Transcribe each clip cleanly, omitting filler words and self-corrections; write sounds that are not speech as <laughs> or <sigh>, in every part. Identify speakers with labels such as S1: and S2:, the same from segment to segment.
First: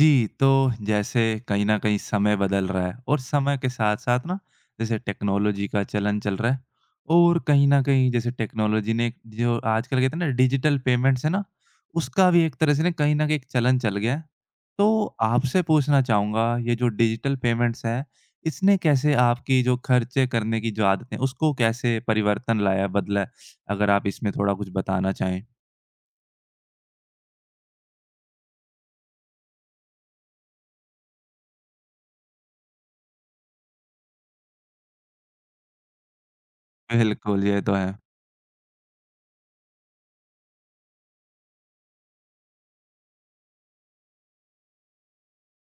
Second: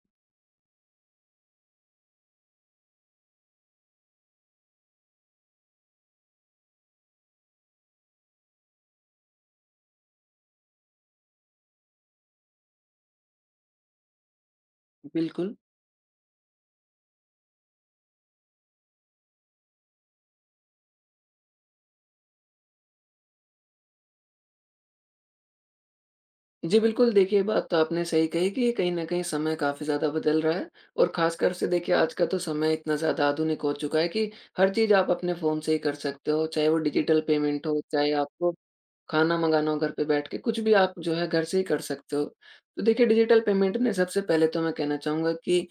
S1: जी, तो जैसे कहीं न कहीं समय बदल रहा है और समय के साथ-साथ ना जैसे टेक्नोलॉजी का चलन चल रहा है और कहीं न कहीं जैसे टेक्नोलॉजी ने एक जो आजकल कहते हैं ना डिजिटल पेमेंट्स है ना, उसका भी एक तरह से ना कहीं न कहीं एक चलन चल गया है। तो
S2: बिल्कुल।
S1: आपसे पूछना चाहूँगा ये जो डिजिटल पेमेंट्स है, इसने कैसे आपकी जो खर्चे करने की जो आदत है उसको कैसे परिवर्तन लाया, बदला है? अगर आप इसमें थोड़ा कुछ बताना चाहें?
S2: जी, बिल्कुल देखिए, ये बात तो आपने सही कही कि कहीं न कहीं समय काफ़ी ज़्यादा बदल रहा है और ख़ासकर से देखिए आज का तो समय इतना ज़्यादा आधुनिक हो चुका है कि हर चीज़ आप अपने फ़ोन से ही कर सकते हो, चाहे वो डिजिटल
S1: बिल्कुल, ये
S2: पेमेंट
S1: तो
S2: हो,
S1: है।
S2: चाहे आपको खाना मँगाना हो घर पे बैठ के, कुछ भी आप जो है घर से ही कर सकते हो। तो देखिए डिजिटल पेमेंट ने सबसे पहले तो मैं कहना चाहूँगा कि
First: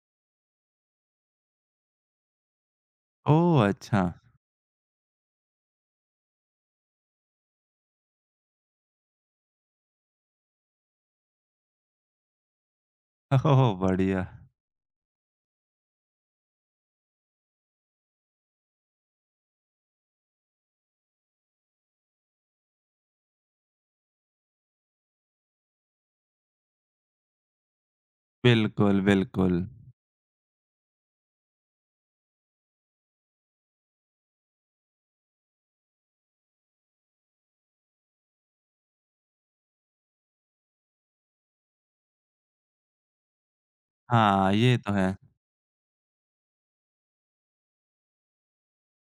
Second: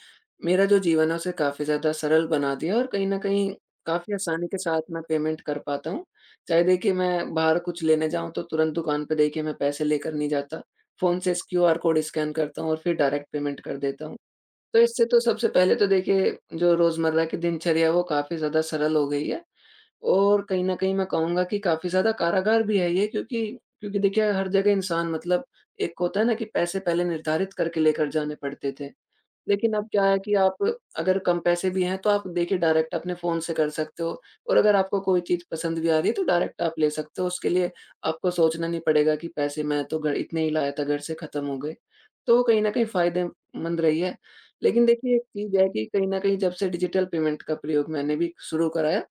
S2: मेरा जो जीवन है उसे काफ़ी ज़्यादा सरल बना दिया और कहीं न कहीं
S1: ओह! अच्छा।
S2: काफ़ी आसानी के साथ मैं पेमेंट कर पाता हूँ। चाहे देखिए मैं बाहर कुछ लेने जाऊँ तो तुरंत दुकान पे देखिए मैं पैसे लेकर नहीं जाता। फ़ोन से इस क्यूआर कोड स्कैन करता हूँ और फिर डायरेक्ट पेमेंट
S1: ओह!
S2: कर देता हूँ।
S1: बढ़िया।
S2: तो इससे तो सबसे पहले तो देखिए जो रोजमर्रा की दिनचर्या है वो काफ़ी ज़्यादा सरल हो गई है। और कहीं न कहीं मैं कहूँगा कि काफ़ी ज़्यादा कारागार भी है ये क्योंकि क्योंकि देखिए हर जगह इंसान मतलब एक होता है ना कि पैसे पहले निर्धारित करके लेकर जाने पड़ते थे।
S1: बिल्कुल, बिल्कुल।
S2: लेकिन अब क्या है कि आप अगर कम पैसे भी हैं, तो आप देखिए डायरेक्ट अपने फ़ोन से कर सकते हो और अगर आपको कोई चीज़ पसंद भी आ रही है, तो डायरेक्ट आप ले सकते हो। उसके लिए आपको सोचना नहीं पड़ेगा कि पैसे मैं तो घर इतने ही लाया था, घर से ख़त्म हो गए। तो वो कहीं न कहीं फ़ायदेमंद रही है।
S1: हाँ, ये
S2: लेकिन
S1: तो है।
S2: देखिए एक चीज़ है कि कहीं न कहीं जब से डिजिटल पेमेंट का प्रयोग मैंने भी शुरू कराया,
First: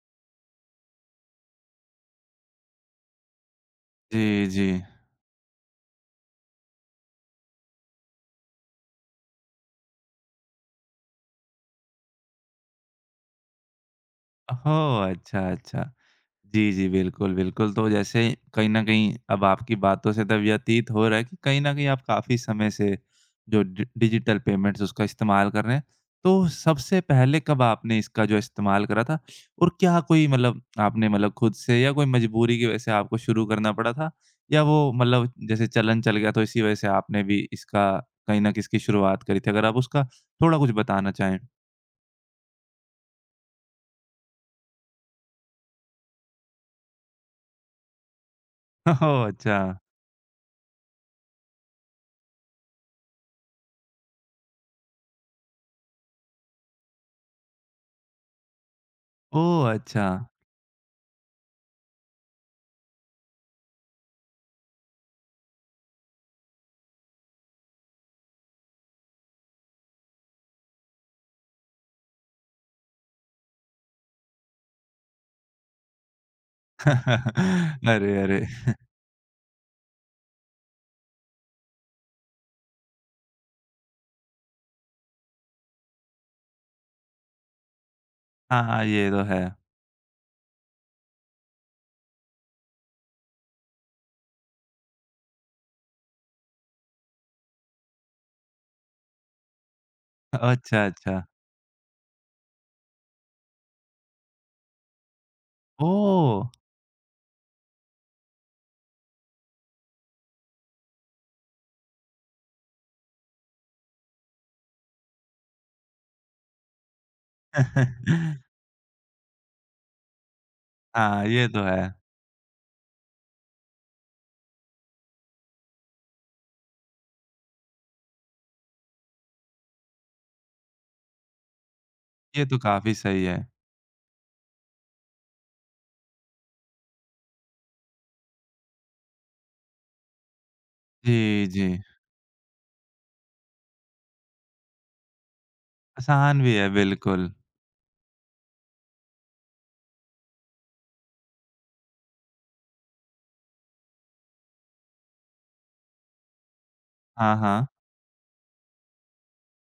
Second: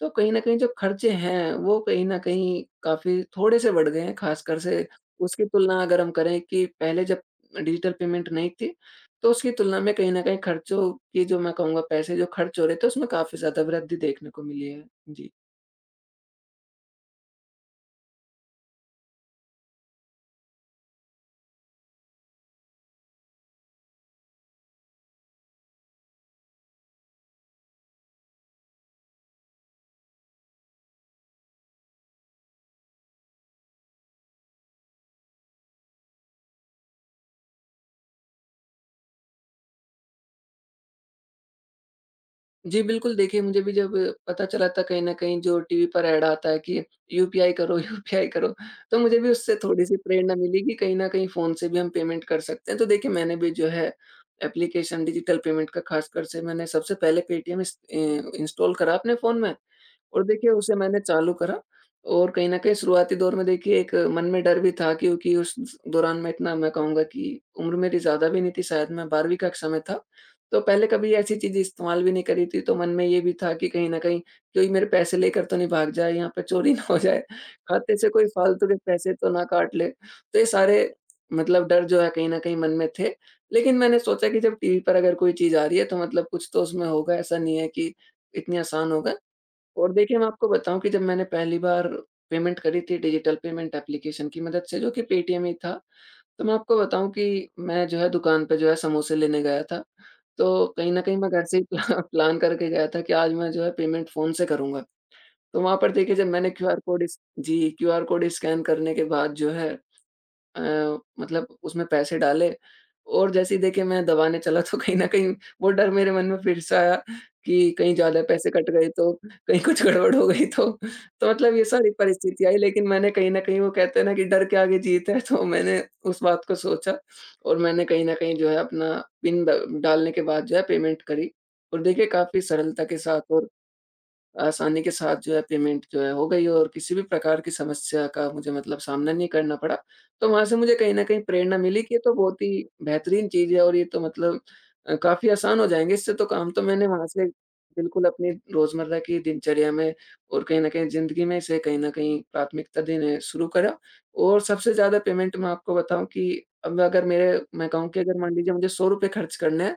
S2: तो कहीं न कहीं जो खर्चे हैं, वो कहीं न कहीं काफ़ी थोड़े से बढ़ गए हैं,
S1: जी,
S2: ख़ासकर
S1: जी।
S2: से उसकी तुलना अगर हम करें कि पहले जब डिजिटल पेमेंट नहीं थी, तो उसकी तुलना में कहीं न कहीं खर्चों की, जो मैं कहूँगा, पैसे जो खर्च हो रहे थे उसमें काफ़ी ज़्यादा वृद्धि देखने को मिली है।
S1: ओह!
S2: जी।
S1: अच्छा, अच्छा। जी, जी। बिल्कुल, बिल्कुल। तो जैसे कहीं न कहीं अब आपकी बातों से तो व्यतीत हो रहा है कि कहीं न कहीं आप काफ़ी समय से जो डि डिजिटल पेमेंट्स उसका इस्तेमाल कर रहे हैं। तो सबसे पहले कब आपने इसका जो इस्तेमाल करा था? और क्या कोई मतलब आपने मतलब खुद से या कोई मजबूरी की वजह से आपको शुरू करना पड़ा था? या वो मतलब जैसे चलन चल गया तो इसी वजह से आपने भी इसका कहीं न कहीं इसकी शुरुआत करी थी? अगर आप उसका थोड़ा कुछ बताना चाहें?
S2: जी, बिल्कुल देखिए, मुझे भी जब पता चला, था कहीं न कहीं जो टीवी पर ऐड आता है कि यूपीआई करो, <laughs> यूपीआई करो,
S1: <laughs>
S2: तो मुझे
S1: ओह!
S2: भी उससे
S1: अच्छा।
S2: थोड़ी-सी प्रेरणा मिली कि कहीं न कहीं फ़ोन से भी हम पेमेंट कर सकते हैं। तो देखिए मैंने भी जो है एप्लीकेशन डिजिटल पेमेंट का, ख़ासकर से मैंने सबसे पहले पेटीएम इंस्टॉल करा अपने फ़ोन में
S1: ओह! अच्छा।
S2: और देखिए उसे मैंने चालू करा और कहीं न कहीं शुरुआती दौर में देखिए एक मन में डर भी था क्योंकि उस दौरान मैं कहूँगा कि उम्र मेरी ज़्यादा भी नहीं थी, शायद मैं 12वीं कक्षा में था। तो पहले कभी ऐसी चीज़ें इस्तेमाल भी नहीं करी थी, तो मन में ये भी था कि कहीं न कहीं कोई मेरे पैसे लेकर तो नहीं भाग जाए, यहाँ पे चोरी <laughs> ना हो जाए,
S1: <laughs>
S2: खाते से
S1: अरे,
S2: कोई
S1: अरे।
S2: फालतू के पैसे तो ना काट ले। तो ये सारे मतलब डर जो है कहीं न कहीं मन में थे। लेकिन मैंने सोचा कि जब टीवी पर अगर कोई चीज़ आ रही है तो मतलब कुछ तो उसमें होगा, ऐसा नहीं है कि इतनी
S1: हाँ, हाँ,
S2: आसान
S1: ये
S2: होगा।
S1: तो है।
S2: और देखिए, मैं आपको बताऊँ कि जब मैंने पहली बार पेमेंट करी थी डिजिटल पेमेंट एप्लीकेशन की मदद से, जो कि पेटीएम ही था। तो मैं आपको बताऊँ कि मैं जो है दुकान पे जो है समोसे लेने गया था। तो
S1: अच्छा,
S2: कहीं न कहीं
S1: अच्छा।
S2: मैं घर से ही प्ला <laughs> प्लान करके गया था कि आज मैं जो है पेमेंट फ़ोन से करूँगा। तो वहाँ पर देखिए जब
S1: ओह!
S2: मैंने QR code QR code scan करने के बाद जो है अ, मतलब उसमें पैसे डाले और जैसे ही देखिए मैं दबाने चला तो कहीं न कहीं वो डर मेरे मन में फिर से आया कि कहीं ज़्यादा पैसे
S1: <laughs>
S2: कट गए तो, कहीं कुछ गड़बड़ हो गई तो।
S1: हाँ,
S2: तो
S1: ये
S2: मतलब
S1: तो
S2: ये
S1: है।
S2: सारी परिस्थिति आई लेकिन मैंने कहीं न कहीं, वो कहते हैं ना कि डर के आगे जीत है, तो मैंने उस बात को सोचा और मैंने कहीं न कहीं जो है अपना पिन ड डालने के बाद जो है पेमेंट करी और देखिए काफ़ी
S1: ये तो
S2: सरलता
S1: काफ़ी
S2: के
S1: सही
S2: साथ
S1: है।
S2: और आसानी के साथ जो है पेमेंट जो है हो गई और किसी भी प्रकार की समस्या का मुझे मतलब सामना नहीं करना पड़ा। तो वहाँ से मुझे कहीं न कहीं
S1: जी,
S2: प्रेरणा
S1: जी।
S2: मिली कि ये तो बहुत ही बेहतरीन चीज़ है और ये तो मतलब अ, काफ़ी आसान हो जाएँगे इससे तो
S1: आसान
S2: काम।
S1: भी
S2: तो
S1: है,
S2: मैंने वहाँ से
S1: बिल्कुल।
S2: बिल्कुल अपनी रोज़मर्रा की दिनचर्या में और कहीं न कहीं ज़िंदगी में इसे कहीं न कहीं प्राथमिकता देने शुरू करा। और सबसे ज़्यादा पेमेंट मैं आपको बताऊँ कि अब अगर
S1: हाँ,
S2: मेरे
S1: हाँ।
S2: मैं कहूँ कि अगर मान लीजिए मुझे ₹100 खर्च करने हैं,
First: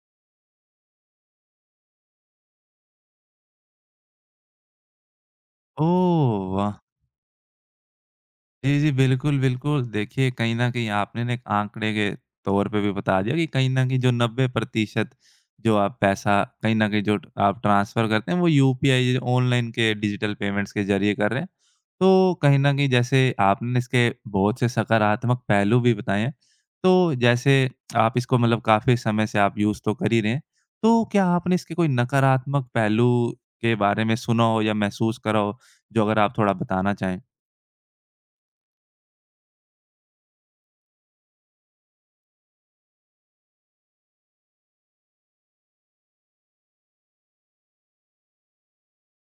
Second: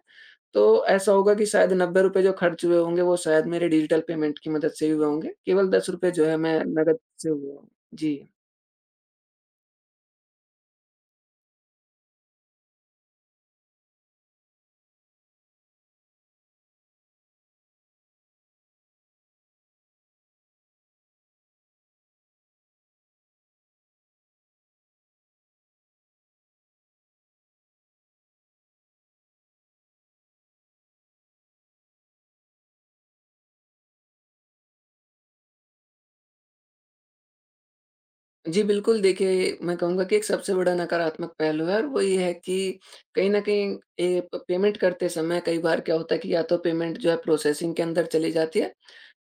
S2: तो ऐसा होगा कि शायद ₹90 जो खर्च हुए होंगे, वो शायद मेरे डिजिटल पेमेंट की मदद से ही हुए होंगे। केवल ₹10 जो है
S1: ओह!
S2: मैं
S1: वाह!
S2: नकद से हुए हों। जी।
S1: जी, जी। बिल्कुल, बिल्कुल। देखिए, कहीं न कहीं आपने ना एक आंकड़े के तौर पे भी बता दिया कि कहीं न कहीं जो 90% जो आप पैसा कहीं न कहीं जो ट आप ट्रांसफ़र करते हैं, वो यूपीआई ऑनलाइन के डिजिटल पेमेंट्स के ज़रिए कर रहे हैं। तो कहीं न कहीं जैसे आपने इसके बहुत से सकारात्मक पहलू भी बताए हैं। तो जैसे आप इसको मतलब काफ़ी समय से आप यूज़ तो कर ही रहे हैं। तो क्या आपने इसके कोई नकारात्मक पहलू के बारे में सुना हो या महसूस करा हो, जो अगर आप थोड़ा बताना चाहें?
S2: जी, बिल्कुल देखिए, मैं कहूँगा कि एक सबसे बड़ा नकारात्मक पहलू है और वो ये है कि कहीं न कहीं ए, प पेमेंट करते समय कई बार क्या होता है कि या तो पेमेंट जो है प्रोसेसिंग के अंदर चली जाती है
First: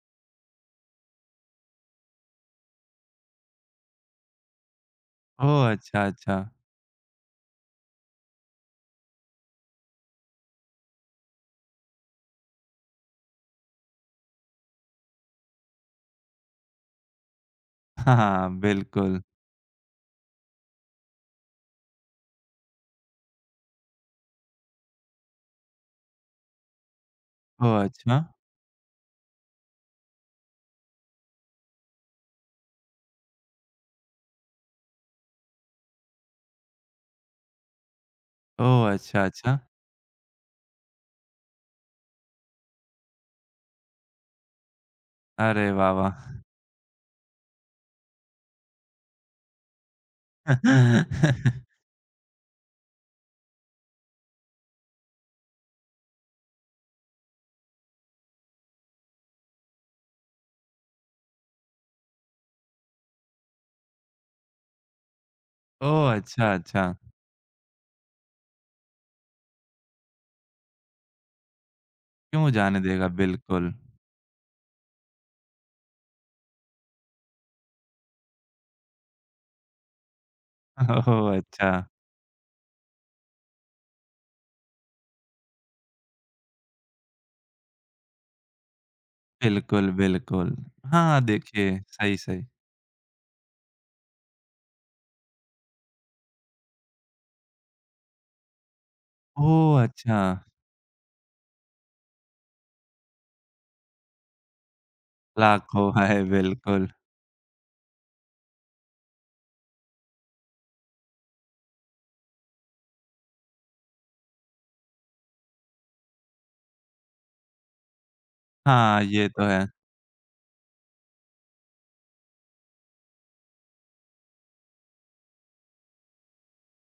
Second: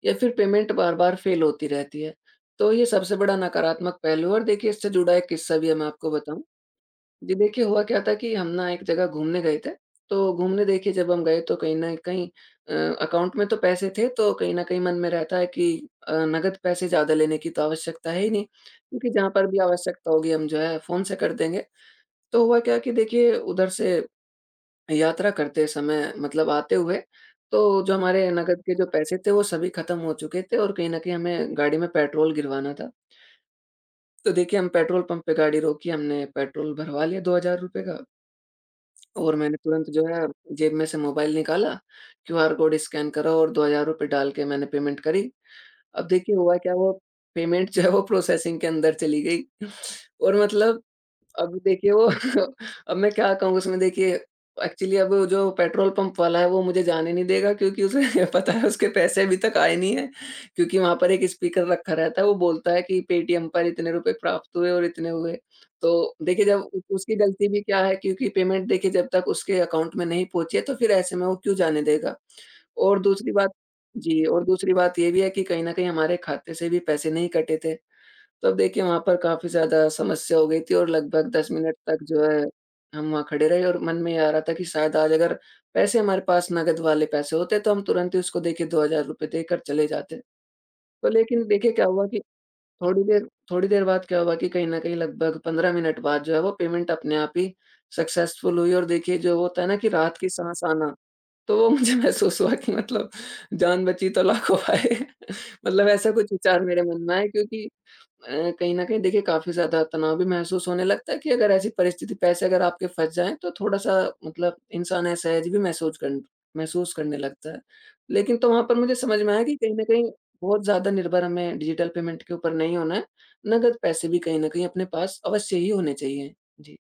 S2: या फिर पेमेंट बार-बार फेल होती रहती है। तो ये सबसे बड़ा नकारात्मक पहलू है और देखिए इससे जुड़ा एक किस्सा
S1: ओह!
S2: भी है, मैं
S1: अच्छा,
S2: आपको
S1: अच्छा।
S2: बताऊँ। जी, देखिए हुआ क्या था कि हम ना एक जगह घूमने गए थे। तो घूमने देखिए जब हम गए तो कहीं न कहीं अ, अकाउंट में तो पैसे थे, तो कहीं न कहीं मन में रहता है कि नकद पैसे ज़्यादा लेने की तो आवश्यकता
S1: हाँ,
S2: है ही नहीं,
S1: हाँ,
S2: क्योंकि
S1: बिल्कुल।
S2: जहाँ पर भी आवश्यकता होगी हम जो है फ़ोन से कर देंगे। तो हुआ क्या कि देखिए उधर से यात्रा करते समय, मतलब आते हुए,
S1: ओह!
S2: तो जो
S1: अच्छा।
S2: हमारे नकद के जो पैसे थे वो सभी खत्म हो चुके थे और कहीं न कहीं हमें गाड़ी में पेट्रोल गिरवाना था। तो देखिए हम पेट्रोल पंप पे गाड़ी रोकी, हमने पेट्रोल भरवा लिया ₹2000 का।
S1: ओह! अच्छा,
S2: और मैंने
S1: अच्छा।
S2: तुरंत जो है जेब में से मोबाइल निकाला, क्यूआर कोड स्कैन करा और ₹2000 डाल के मैंने पेमेंट करी।
S1: अरे वाह,
S2: अब
S1: वाह!
S2: देखिए हुआ क्या, वो पेमेंट जो है वो प्रोसेसिंग के अंदर चली गई <laughs> और मतलब अब
S1: <laughs>
S2: देखिए वो <laughs> अब मैं क्या कहूँ उसमें, देखिए एक्चुअली अब वो जो पेट्रोल पंप वाला है वो मुझे जाने नहीं देगा क्योंकि उसे <laughs> पता है उसके पैसे अभी तक आए नहीं है, क्योंकि वहाँ पर एक स्पीकर रखा रहता है वो बोलता है कि पेटीएम पर इतने रुपए प्राप्त हुए और इतने हुए। तो
S1: ओह!
S2: देखिए
S1: अच्छा,
S2: जब उ
S1: अच्छा।
S2: उसकी गलती भी क्या है क्योंकि पेमेंट देखिए जब तक उसके अकाउंट में नहीं पहुँची है तो फिर ऐसे में वो क्यों जाने देगा।
S1: क्यों जाने
S2: और
S1: देगा?
S2: दूसरी बात,
S1: बिल्कुल।
S2: जी, और दूसरी बात ये भी है कि कहीं न कहीं हमारे खाते से भी पैसे नहीं कटे थे। तब देखिए वहाँ पर काफ़ी ज़्यादा समस्या हो गई थी और लगभग
S1: ओह!
S2: 10
S1: अच्छा।
S2: मिनट तक जो है, हम वहाँ खड़े रहे और मन में ये आ रहा था कि शायद आज अगर पैसे हमारे पास, नकद वाले पैसे होते तो हम तुरंत ही उसको देखिए ₹2000 देकर चले
S1: बिल्कुल,
S2: जाते।
S1: बिल्कुल।
S2: तो
S1: हाँ,
S2: लेकिन देखिए
S1: देखिए,
S2: क्या हुआ
S1: सही,
S2: कि
S1: सही।
S2: थोड़ी देर बाद क्या हुआ कि कहीं न कहीं लगभग 15 मिनट बाद जो है वो पेमेंट अपने आप ही सक्सेसफुल हुई और देखिए जो होता है ना
S1: ओह!
S2: कि रात
S1: अच्छा।
S2: की साँस आना, तो वो मुझे <laughs> महसूस हुआ कि मतलब जान बची तो लाखों पाए। <laughs>
S1: लाखों
S2: मतलब ऐसा
S1: है,
S2: कुछ विचार मेरे
S1: बिल्कुल।
S2: मन में आए क्योंकि कहीं न कहीं देखिए काफ़ी ज़्यादा तनाव भी महसूस होने लगता है कि अगर ऐसी परिस्थिति, पैसे अगर आपके फँस जाएँ, तो थोड़ा-सा मतलब इंसान असहज भी महसूस करन महसूस करने लगता है। लेकिन तो वहाँ पर मुझे
S1: हाँ,
S2: समझ
S1: ये
S2: में
S1: तो
S2: आया कि
S1: है।
S2: कहीं न कहीं बहुत ज़्यादा निर्भर हमें डिजिटल पेमेंट के ऊपर नहीं होना है। नकद पैसे भी कहीं न कहीं अपने पास अवश्य ही होने चाहिए। जी।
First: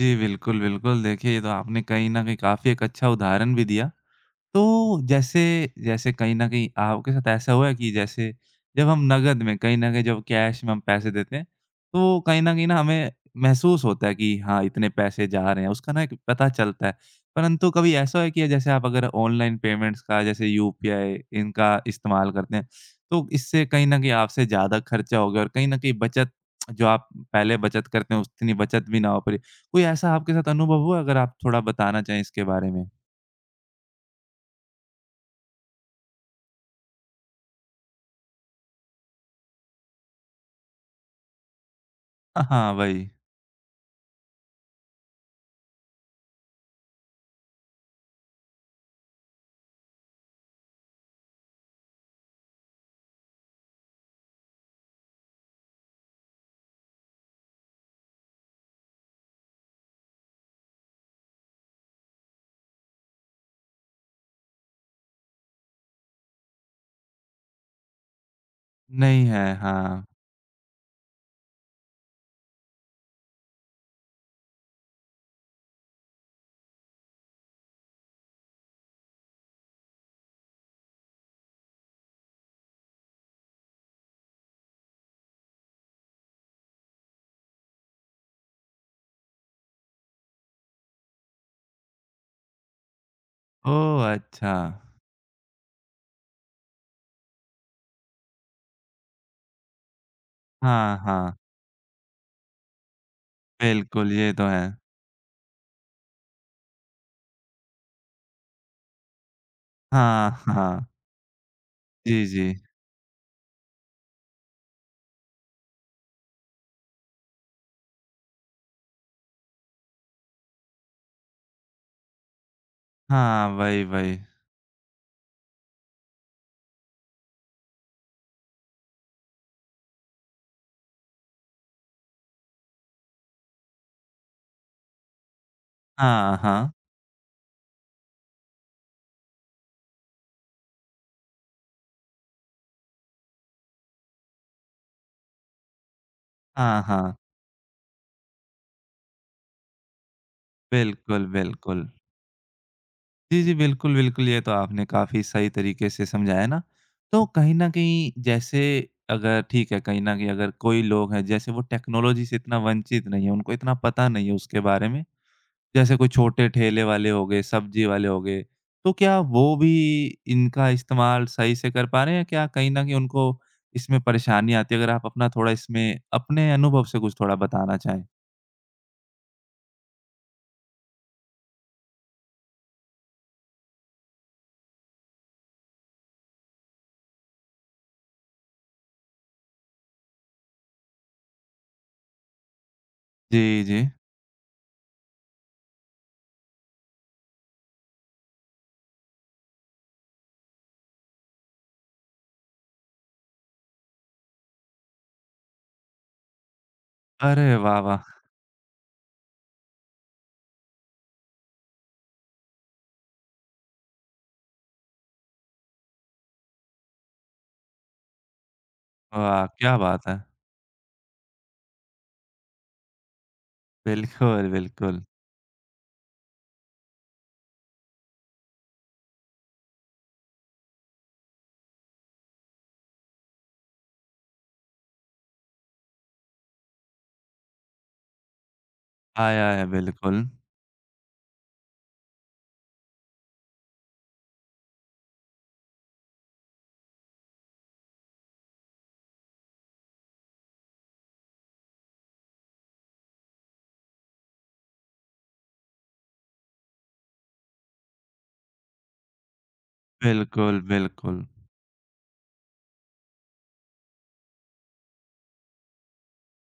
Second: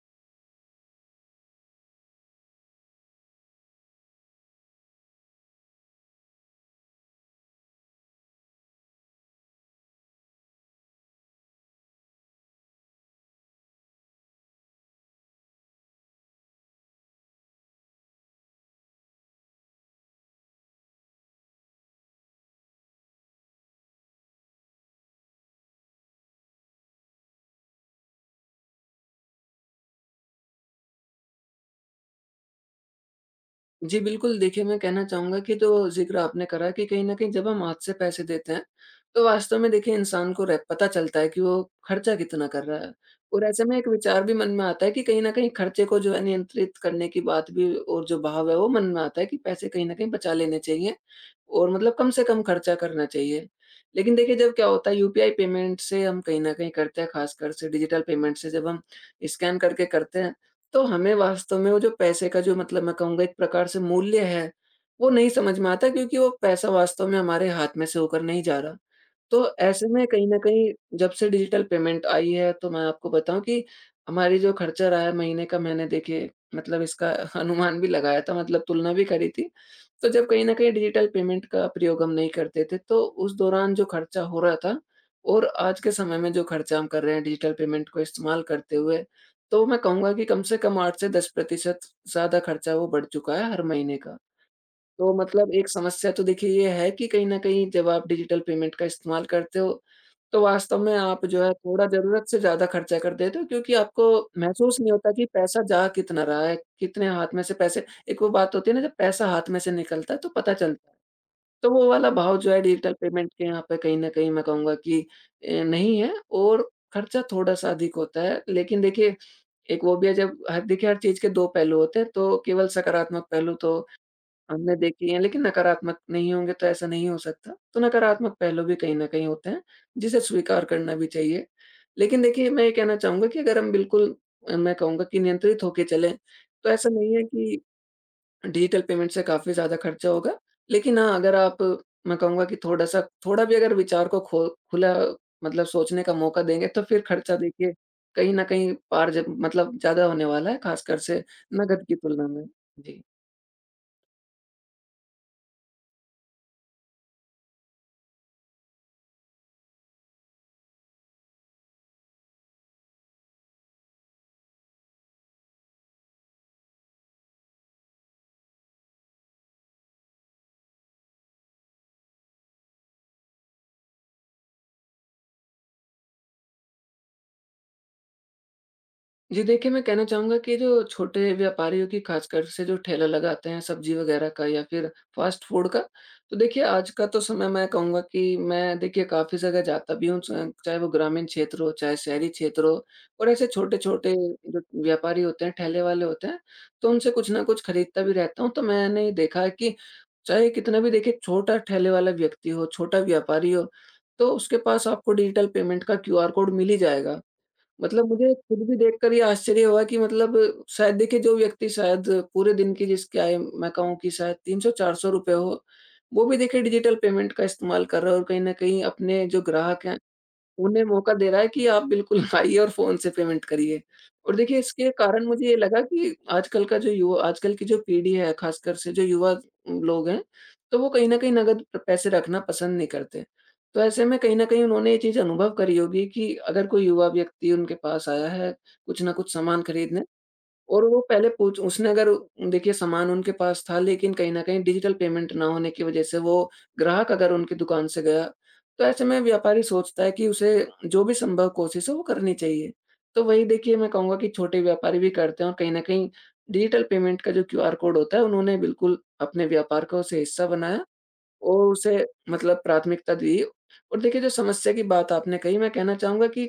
S1: जी, बिल्कुल, बिल्कुल। देखिए, ये तो आपने कहीं न कहीं काफ़ी एक अच्छा उदाहरण भी दिया। तो जैसे जैसे कहीं न कहीं आपके साथ ऐसा हुआ है कि जैसे जब हम नकद में कहीं न कहीं जब कैश में हम पैसे देते हैं, तो कहीं न कहीं ना हमें महसूस होता है कि हाँ, इतने पैसे जा रहे हैं, उसका ना एक पता चलता है। परंतु कभी ऐसा हुआ है कि जैसे आप अगर ऑनलाइन पेमेंट्स का जैसे यूपीआई इनका इस्तेमाल करते हैं, तो इससे कहीं न कहीं आपसे ज़्यादा खर्चा हो गया और कहीं न कहीं बचत जो आप पहले बचत करते हैं, उतनी बचत भी ना हो पाई। कोई ऐसा आपके साथ अनुभव हुआ? अगर आप थोड़ा बताना चाहें इसके बारे में।
S2: जी, बिल्कुल। देखिए, मैं कहना चाहूँगा कि जो ज़िक्र आपने करा कि कहीं न कहीं जब हम हाथ से पैसे देते हैं, तो वास्तव में देखिए इंसान को रह पता चलता है कि वो खर्चा
S1: हाँ,
S2: कितना कर
S1: हाँ,
S2: रहा है।
S1: वही।
S2: और ऐसे में एक विचार भी मन में आता है कि कहीं न कहीं खर्चे को जो है नियंत्रित करने की बात भी, और जो भाव है वो मन में आता है कि पैसे कहीं न कहीं बचा लेने चाहिए और मतलब कम से कम खर्चा करना चाहिए। लेकिन देखिए जब क्या होता है यूपीआई पेमेंट से हम कहीं न कहीं करते हैं, ख़ासकर से डिजिटल पेमेंट से जब हम स्कैन करके करते हैं, तो हमें वास्तव में वो जो पैसे का जो मतलब मैं कहूँगा एक प्रकार से मूल्य है, वो नहीं समझ में आता क्योंकि वो पैसा वास्तव में हमारे हाथ में से होकर नहीं जा रहा।
S1: नहीं है,
S2: तो ऐसे
S1: हाँ।
S2: में कहीं न कहीं जब से डिजिटल पेमेंट आई है तो मैं आपको बताऊँ कि हमारी जो खर्चा रहा है महीने का मैंने देखिए मतलब इसका <laughs> अनुमान भी लगाया था, मतलब तुलना भी करी थी। तो जब कहीं न कहीं डिजिटल पेमेंट का प्रयोग हम नहीं करते थे तो उस दौरान जो खर्चा हो रहा था और आज के समय में जो खर्चा हम कर रहे हैं डिजिटल पेमेंट को इस्तेमाल करते हुए, तो मैं कहूँगा कि कम से कम 8 से 10% ज़्यादा खर्चा वो बढ़ चुका है हर महीने
S1: ओह!
S2: का।
S1: अच्छा।
S2: तो मतलब एक समस्या तो देखिए ये है कि कहीं न कहीं जब आप डिजिटल पेमेंट का इस्तेमाल करते हो, तो वास्तव में
S1: हाँ,
S2: आप
S1: हाँ।
S2: जो है थोड़ा ज़रूरत से ज़्यादा खर्चा कर देते हो, क्योंकि आपको
S1: बिल्कुल, ये तो है।
S2: महसूस नहीं होता कि पैसा जा कितना रहा है, कितने हाथ में से पैसे, एक वो बात होती है ना, जब पैसा हाथ में से निकलता है तो
S1: हाँ,
S2: पता
S1: हाँ।
S2: चलता है। तो वो वाला
S1: जी,
S2: भाव
S1: जी।
S2: जो है डिजिटल पेमेंट के यहाँ पे कहीं न कहीं मैं कहूँगा कि नहीं है और खर्चा थोड़ा-सा अधिक होता है। लेकिन देखिए, एक वो भी है जब ह देखिए हर चीज़ के 2 पहलू होते हैं, तो केवल सकारात्मक
S1: हाँ,
S2: पहलू तो
S1: वही, वही।
S2: हमने देखी है, लेकिन नकारात्मक नहीं होंगे तो ऐसा नहीं हो सकता। तो नकारात्मक पहलू भी कहीं न कहीं होते हैं, जिसे स्वीकार करना भी चाहिए। लेकिन देखिए, मैं ये कहना चाहूँगा कि अगर हम बिल्कुल मैं कहूँगा कि नियंत्रित होके चलें,
S1: हाँ,
S2: तो
S1: हाँ।
S2: ऐसा नहीं है कि डिजिटल पेमेंट से काफ़ी ज़्यादा खर्चा होगा। लेकिन हाँ, अगर आप, मैं कहूँगा कि थोड़ा-सा, थोड़ा भी अगर विचार को खो खुला मतलब सोचने का मौका देंगे,
S1: हाँ,
S2: तो फिर
S1: हाँ।
S2: खर्चा देखिए कहीं न कहीं पार ज मतलब ज़्यादा होने वाला है, ख़ासकर से
S1: बिल्कुल,
S2: नकद
S1: बिल्कुल।
S2: की तुलना में। जी।
S1: जी, जी, बिल्कुल, बिल्कुल, ये तो आपने काफ़ी सही तरीके से समझाया ना। तो कहीं न कहीं जैसे अगर ठीक है, कहीं न कहीं अगर कोई लोग हैं, जैसे वो टेक्नोलॉजी से इतना वंचित नहीं है, उनको इतना पता नहीं है उसके बारे में। जैसे कोई छोटे ठेले वाले हो गए, सब्जी वाले हो गए, तो क्या वो भी इनका इस्तेमाल सही से कर पा रहे हैं या क्या कहीं न कहीं उनको इसमें परेशानी आती है? अगर आप अपना थोड़ा इसमें अपने अनुभव से कुछ थोड़ा बताना चाहें।
S2: जी देखिए, मैं कहना चाहूँगा कि जो छोटे व्यापारियों की, ख़ासकर से जो ठेला लगाते हैं सब्ज़ी वग़ैरह का या फिर फ़ास्ट फ़ूड का, तो देखिए आज का तो समय मैं कहूँगा कि मैं देखिए काफ़ी जगह जाता भी हूँ, च चाहे वो ग्रामीण क्षेत्र हो, चाहे शहरी क्षेत्र हो, और ऐसे
S1: जी, जी।
S2: छोटे-छोटे जो व्यापारी होते हैं, ठेले वाले होते हैं, तो उनसे कुछ न कुछ खरीदता भी रहता हूँ। तो मैंने ये देखा है कि चाहे कितना भी देखिए छोटा ठेले वाला व्यक्ति हो, छोटा व्यापारी हो, तो उसके पास आपको डिजिटल पेमेंट का क्यूआर कोड मिल ही जाएगा।
S1: अरे वाह, वाह!
S2: मतलब मुझे खुद भी देखकर ये आश्चर्य हुआ कि मतलब शायद देखिए जो व्यक्ति शायद पूरे दिन की जिसकी आय मैं कहूँ कि शायद 300-400 रुपए हो, वो भी देखिए डिजिटल पेमेंट का इस्तेमाल कर रहा है और कहीं न कहीं अपने जो
S1: वाह, क्या
S2: ग्राहक हैं
S1: बात है!
S2: उन्हें मौका दे रहा है कि आप बिल्कुल <laughs> आइए और फ़ोन से पेमेंट करिए। और
S1: बिल्कुल,
S2: देखिए इसके
S1: बिल्कुल।
S2: कारण मुझे ये लगा कि आजकल का जो युवा, आजकल की जो पीढ़ी है, ख़ासकर से जो युवा लोग हैं, तो वो कहीं न कहीं नगद पैसे रखना पसंद नहीं करते। तो ऐसे में कहीं न कहीं उन्होंने ये चीज़ अनुभव करी होगी कि अगर कोई युवा व्यक्ति उनके पास आया है कुछ न कुछ
S1: आया
S2: सामान
S1: है,
S2: खरीदने,
S1: बिल्कुल।
S2: और वो पहले पूछ उसने, अगर देखिए सामान उनके पास था लेकिन कहीं न कहीं डिजिटल पेमेंट ना होने की वजह से वो ग्राहक अगर उनकी दुकान से गया, तो ऐसे में व्यापारी सोचता है कि उसे जो भी संभव कोशिश है वो करनी चाहिए। तो वही देखिए मैं कहूँगा कि छोटे व्यापारी भी करते हैं, और कहीं न कहीं डिजिटल पेमेंट का जो क्यूआर कोड होता है, उन्होंने बिल्कुल अपने व्यापार का उसे हिस्सा
S1: बिल्कुल,
S2: बनाया
S1: बिल्कुल।
S2: और उसे मतलब प्राथमिकता दी। और देखिए जो समस्या की बात आपने कही, मैं कहना चाहूँगा कि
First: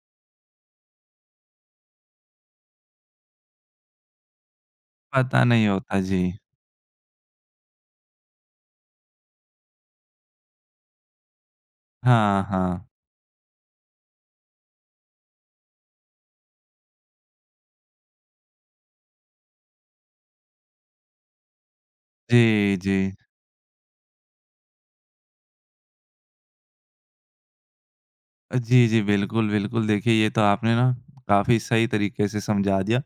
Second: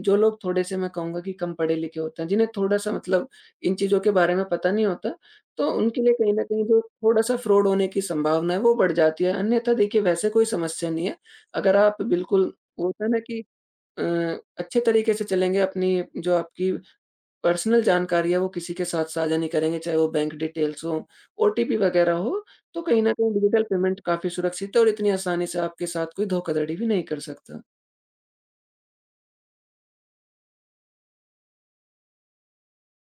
S2: जो लोग थोड़े से, मैं कहूँगा कि कम पढ़े-लिखे होते हैं, जिन्हें थोड़ा-सा मतलब इन चीज़ों के बारे में पता नहीं होता,
S1: पता नहीं
S2: तो
S1: होता,
S2: उनके लिए
S1: जी।
S2: कहीं न कहीं जो थोड़ा-सा फ्रॉड होने की संभावना है वो बढ़ जाती है। अन्यथा देखिए वैसे कोई समस्या नहीं है। अगर आप
S1: हाँ,
S2: बिल्कुल,
S1: हाँ।
S2: वो होता है ना कि अ, अच्छे तरीके से चलेंगे, अपनी जो आपकी पर्सनल जानकारी है वो किसी के साथ साझा नहीं करेंगे, चाहे वो बैंक डिटेल्स हो, ओटीपी वगैरह हो,
S1: जी,
S2: तो
S1: जी।
S2: कहीं न कहीं डिजिटल पेमेंट काफ़ी सुरक्षित है और इतनी आसानी से आपके साथ कोई धोखाधड़ी भी नहीं कर सकता।
S1: जी, जी, बिल्कुल, बिल्कुल। देखिए, ये तो आपने ना काफ़ी सही तरीके से समझा दिया।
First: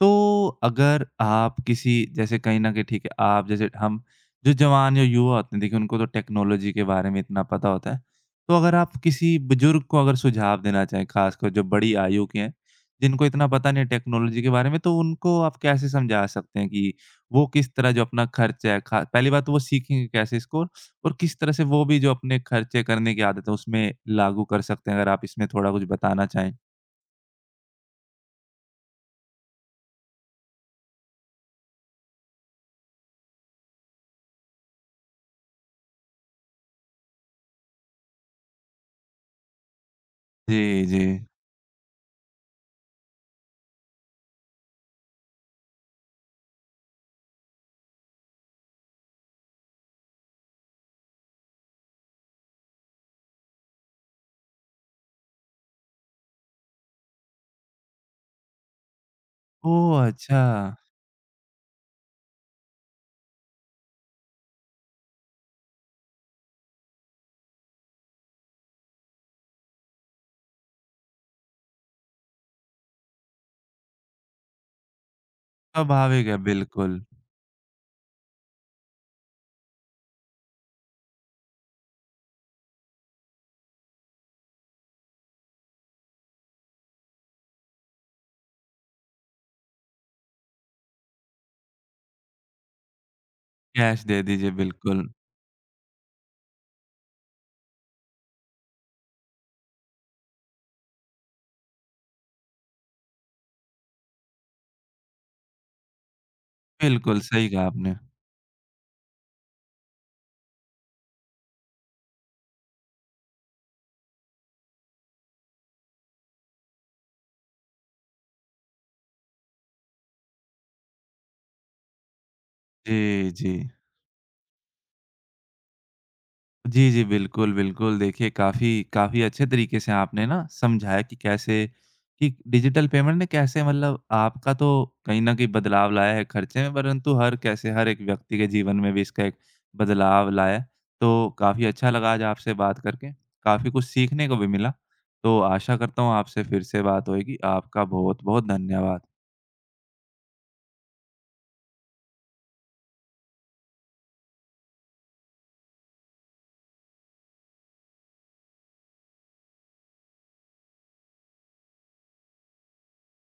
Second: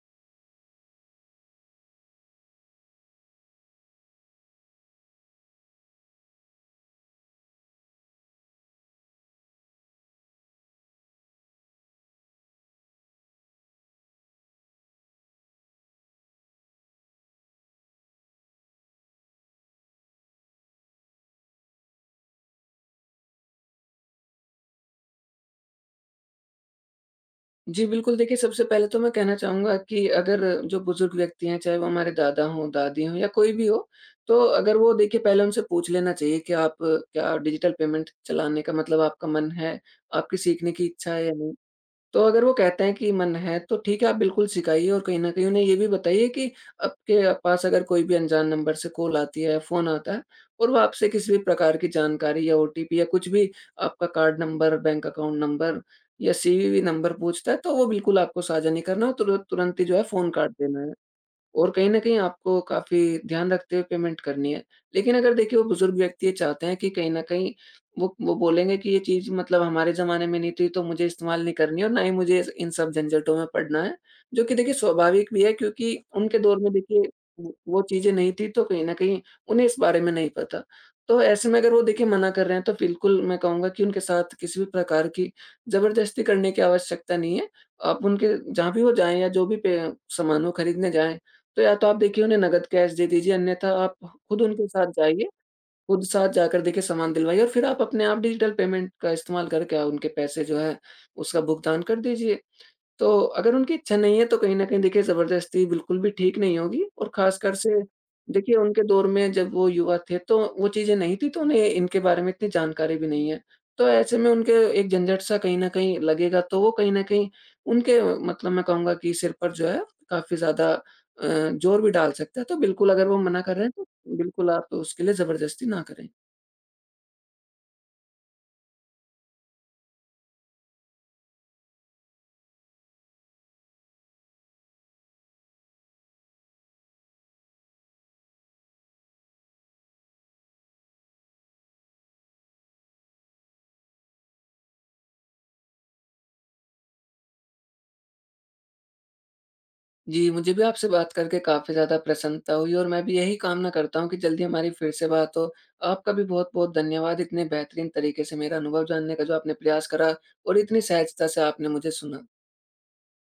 S1: तो अगर आप किसी जैसे कहीं न कहीं ठीक है, आप जैसे हम जो जवान या युवा होते हैं, देखिए उनको तो टेक्नोलॉजी के बारे में इतना पता होता है। तो अगर आप किसी बुजुर्ग को अगर सुझाव देना चाहें, ख़ासकर जो बड़ी आयु के हैं, जिनको इतना पता नहीं है टेक्नोलॉजी के बारे में, तो उनको आप कैसे समझा सकते हैं कि वो किस तरह जो अपना खर्च है खा पहली बात तो वो सीखेंगे कैसे इसको? और किस तरह से वो भी जो अपने खर्चे करने की आदत है, उसमें लागू कर सकते हैं? अगर आप इसमें थोड़ा कुछ बताना चाहें?
S2: जी, बिल्कुल देखिए, सबसे पहले तो मैं कहना चाहूँगा कि अगर जो बुज़ुर्ग व्यक्ति हैं, चाहे वो हमारे दादा हों, दादी हों या कोई भी हो, तो अगर वो देखिए, पहले उनसे पूछ लेना चाहिए कि आप क्या डिजिटल पेमेंट चलाने का मतलब आपका मन है, आपकी सीखने
S1: जी,
S2: की
S1: जी।
S2: इच्छा है या नहीं? तो अगर वो कहते हैं कि मन है, तो ठीक है, आप बिल्कुल सिखाइए और कहीं न कहीं उन्हें ये भी बताइए कि आपके पास अगर कोई भी अनजान नंबर से कॉल आती है, फ़ोन आता है, और वो आपसे किसी भी प्रकार की जानकारी या ओटीपी या कुछ भी, आपका card number, bank account number या सीवीवी नंबर पूछता है, तो वो बिल्कुल आपको साझा नहीं करना और तुरंत तुरंत ही जो है
S1: ओह!
S2: फ़ोन
S1: अच्छा।
S2: काट देना है। और कहीं न कहीं आपको काफ़ी ध्यान रखते हुए पेमेंट करनी है। लेकिन अगर देखिए वो बुज़ुर्ग व्यक्ति ये चाहते हैं कि कहीं न कहीं, वो बोलेंगे कि ये चीज़ मतलब हमारे ज़माने में नहीं थी, तो मुझे इस्तेमाल नहीं करनी है और ना ही मुझे इन सब झंझटों में पड़ना है। जो कि देखिए स्वाभाविक भी है, क्योंकि
S1: स्वाभाविक है,
S2: उनके दौर में
S1: बिल्कुल।
S2: देखिए वो चीज़ें नहीं थी, तो कहीं न कहीं उन्हें इस बारे में नहीं पता। तो ऐसे में अगर वो देखिए मना कर रहे हैं, तो बिल्कुल मैं कहूँगा कि उनके साथ किसी भी प्रकार की ज़बरदस्ती करने की आवश्यकता नहीं है। आप उनके, जहाँ भी वो जाएँ या जो भी पे सामान वो खरीदने जाएँ, तो या तो आप देखिए उन्हें नकद कैश दे दीजिए, अन्यथा आप
S1: कैश दे
S2: खुद
S1: दीजिए,
S2: उनके साथ
S1: बिल्कुल।
S2: जाइए, खुद साथ जाकर देखिए सामान दिलवाइए और फिर आप अपने आप डिजिटल पेमेंट का इस्तेमाल करके आप उनके पैसे जो है, उसका भुगतान कर दीजिए। तो अगर उनकी इच्छा नहीं है, तो कहीं न कहीं देखिए ज़बरदस्ती बिल्कुल भी ठीक नहीं होगी, और
S1: बिल्कुल, सही
S2: ख़ासकर
S1: कहा
S2: से
S1: आपने।
S2: देखिए उनके दौर में जब वो युवा थे तो वो चीज़ें नहीं थी, तो उन्हें इनके बारे में इतनी जानकारी भी नहीं है। तो ऐसे में उनके एक झंझट सा कहीं न कहीं लगेगा, तो वो कहीं न कहीं उनके, मतलब मैं कहूँगा कि सिर पर जो है काफ़ी ज़्यादा ज़ोर भी डाल सकता है। तो बिल्कुल अगर वो
S1: जी,
S2: मना
S1: जी।
S2: कर रहे हैं, तो बिल्कुल आप उसके लिए ज़बरदस्ती ना करें।
S1: जी, जी, बिल्कुल, बिल्कुल। देखिए, काफ़ी काफ़ी अच्छे तरीके से आपने ना समझाया कि कैसे कि डिजिटल पेमेंट ने कैसे मतलब आपका तो कहीं न कहीं बदलाव लाया है खर्चे में, परंतु हर एक व्यक्ति के जीवन में भी इसका एक बदलाव लाया है। तो काफ़ी अच्छा लगा आज आपसे बात करके, काफ़ी कुछ सीखने को भी मिला। तो आशा करता हूँ आपसे फिर से बात होएगी। आपका बहुत-बहुत धन्यवाद।
S2: जी, मुझे भी आपसे बात करके काफ़ी ज़्यादा प्रसन्नता हुई, और मैं भी यही कामना करता हूँ कि जल्दी हमारी फिर से बात हो। आपका भी बहुत-बहुत धन्यवाद, इतने बेहतरीन तरीके से मेरा अनुभव जानने का जो आपने प्रयास करा और इतनी सहजता से आपने मुझे सुना।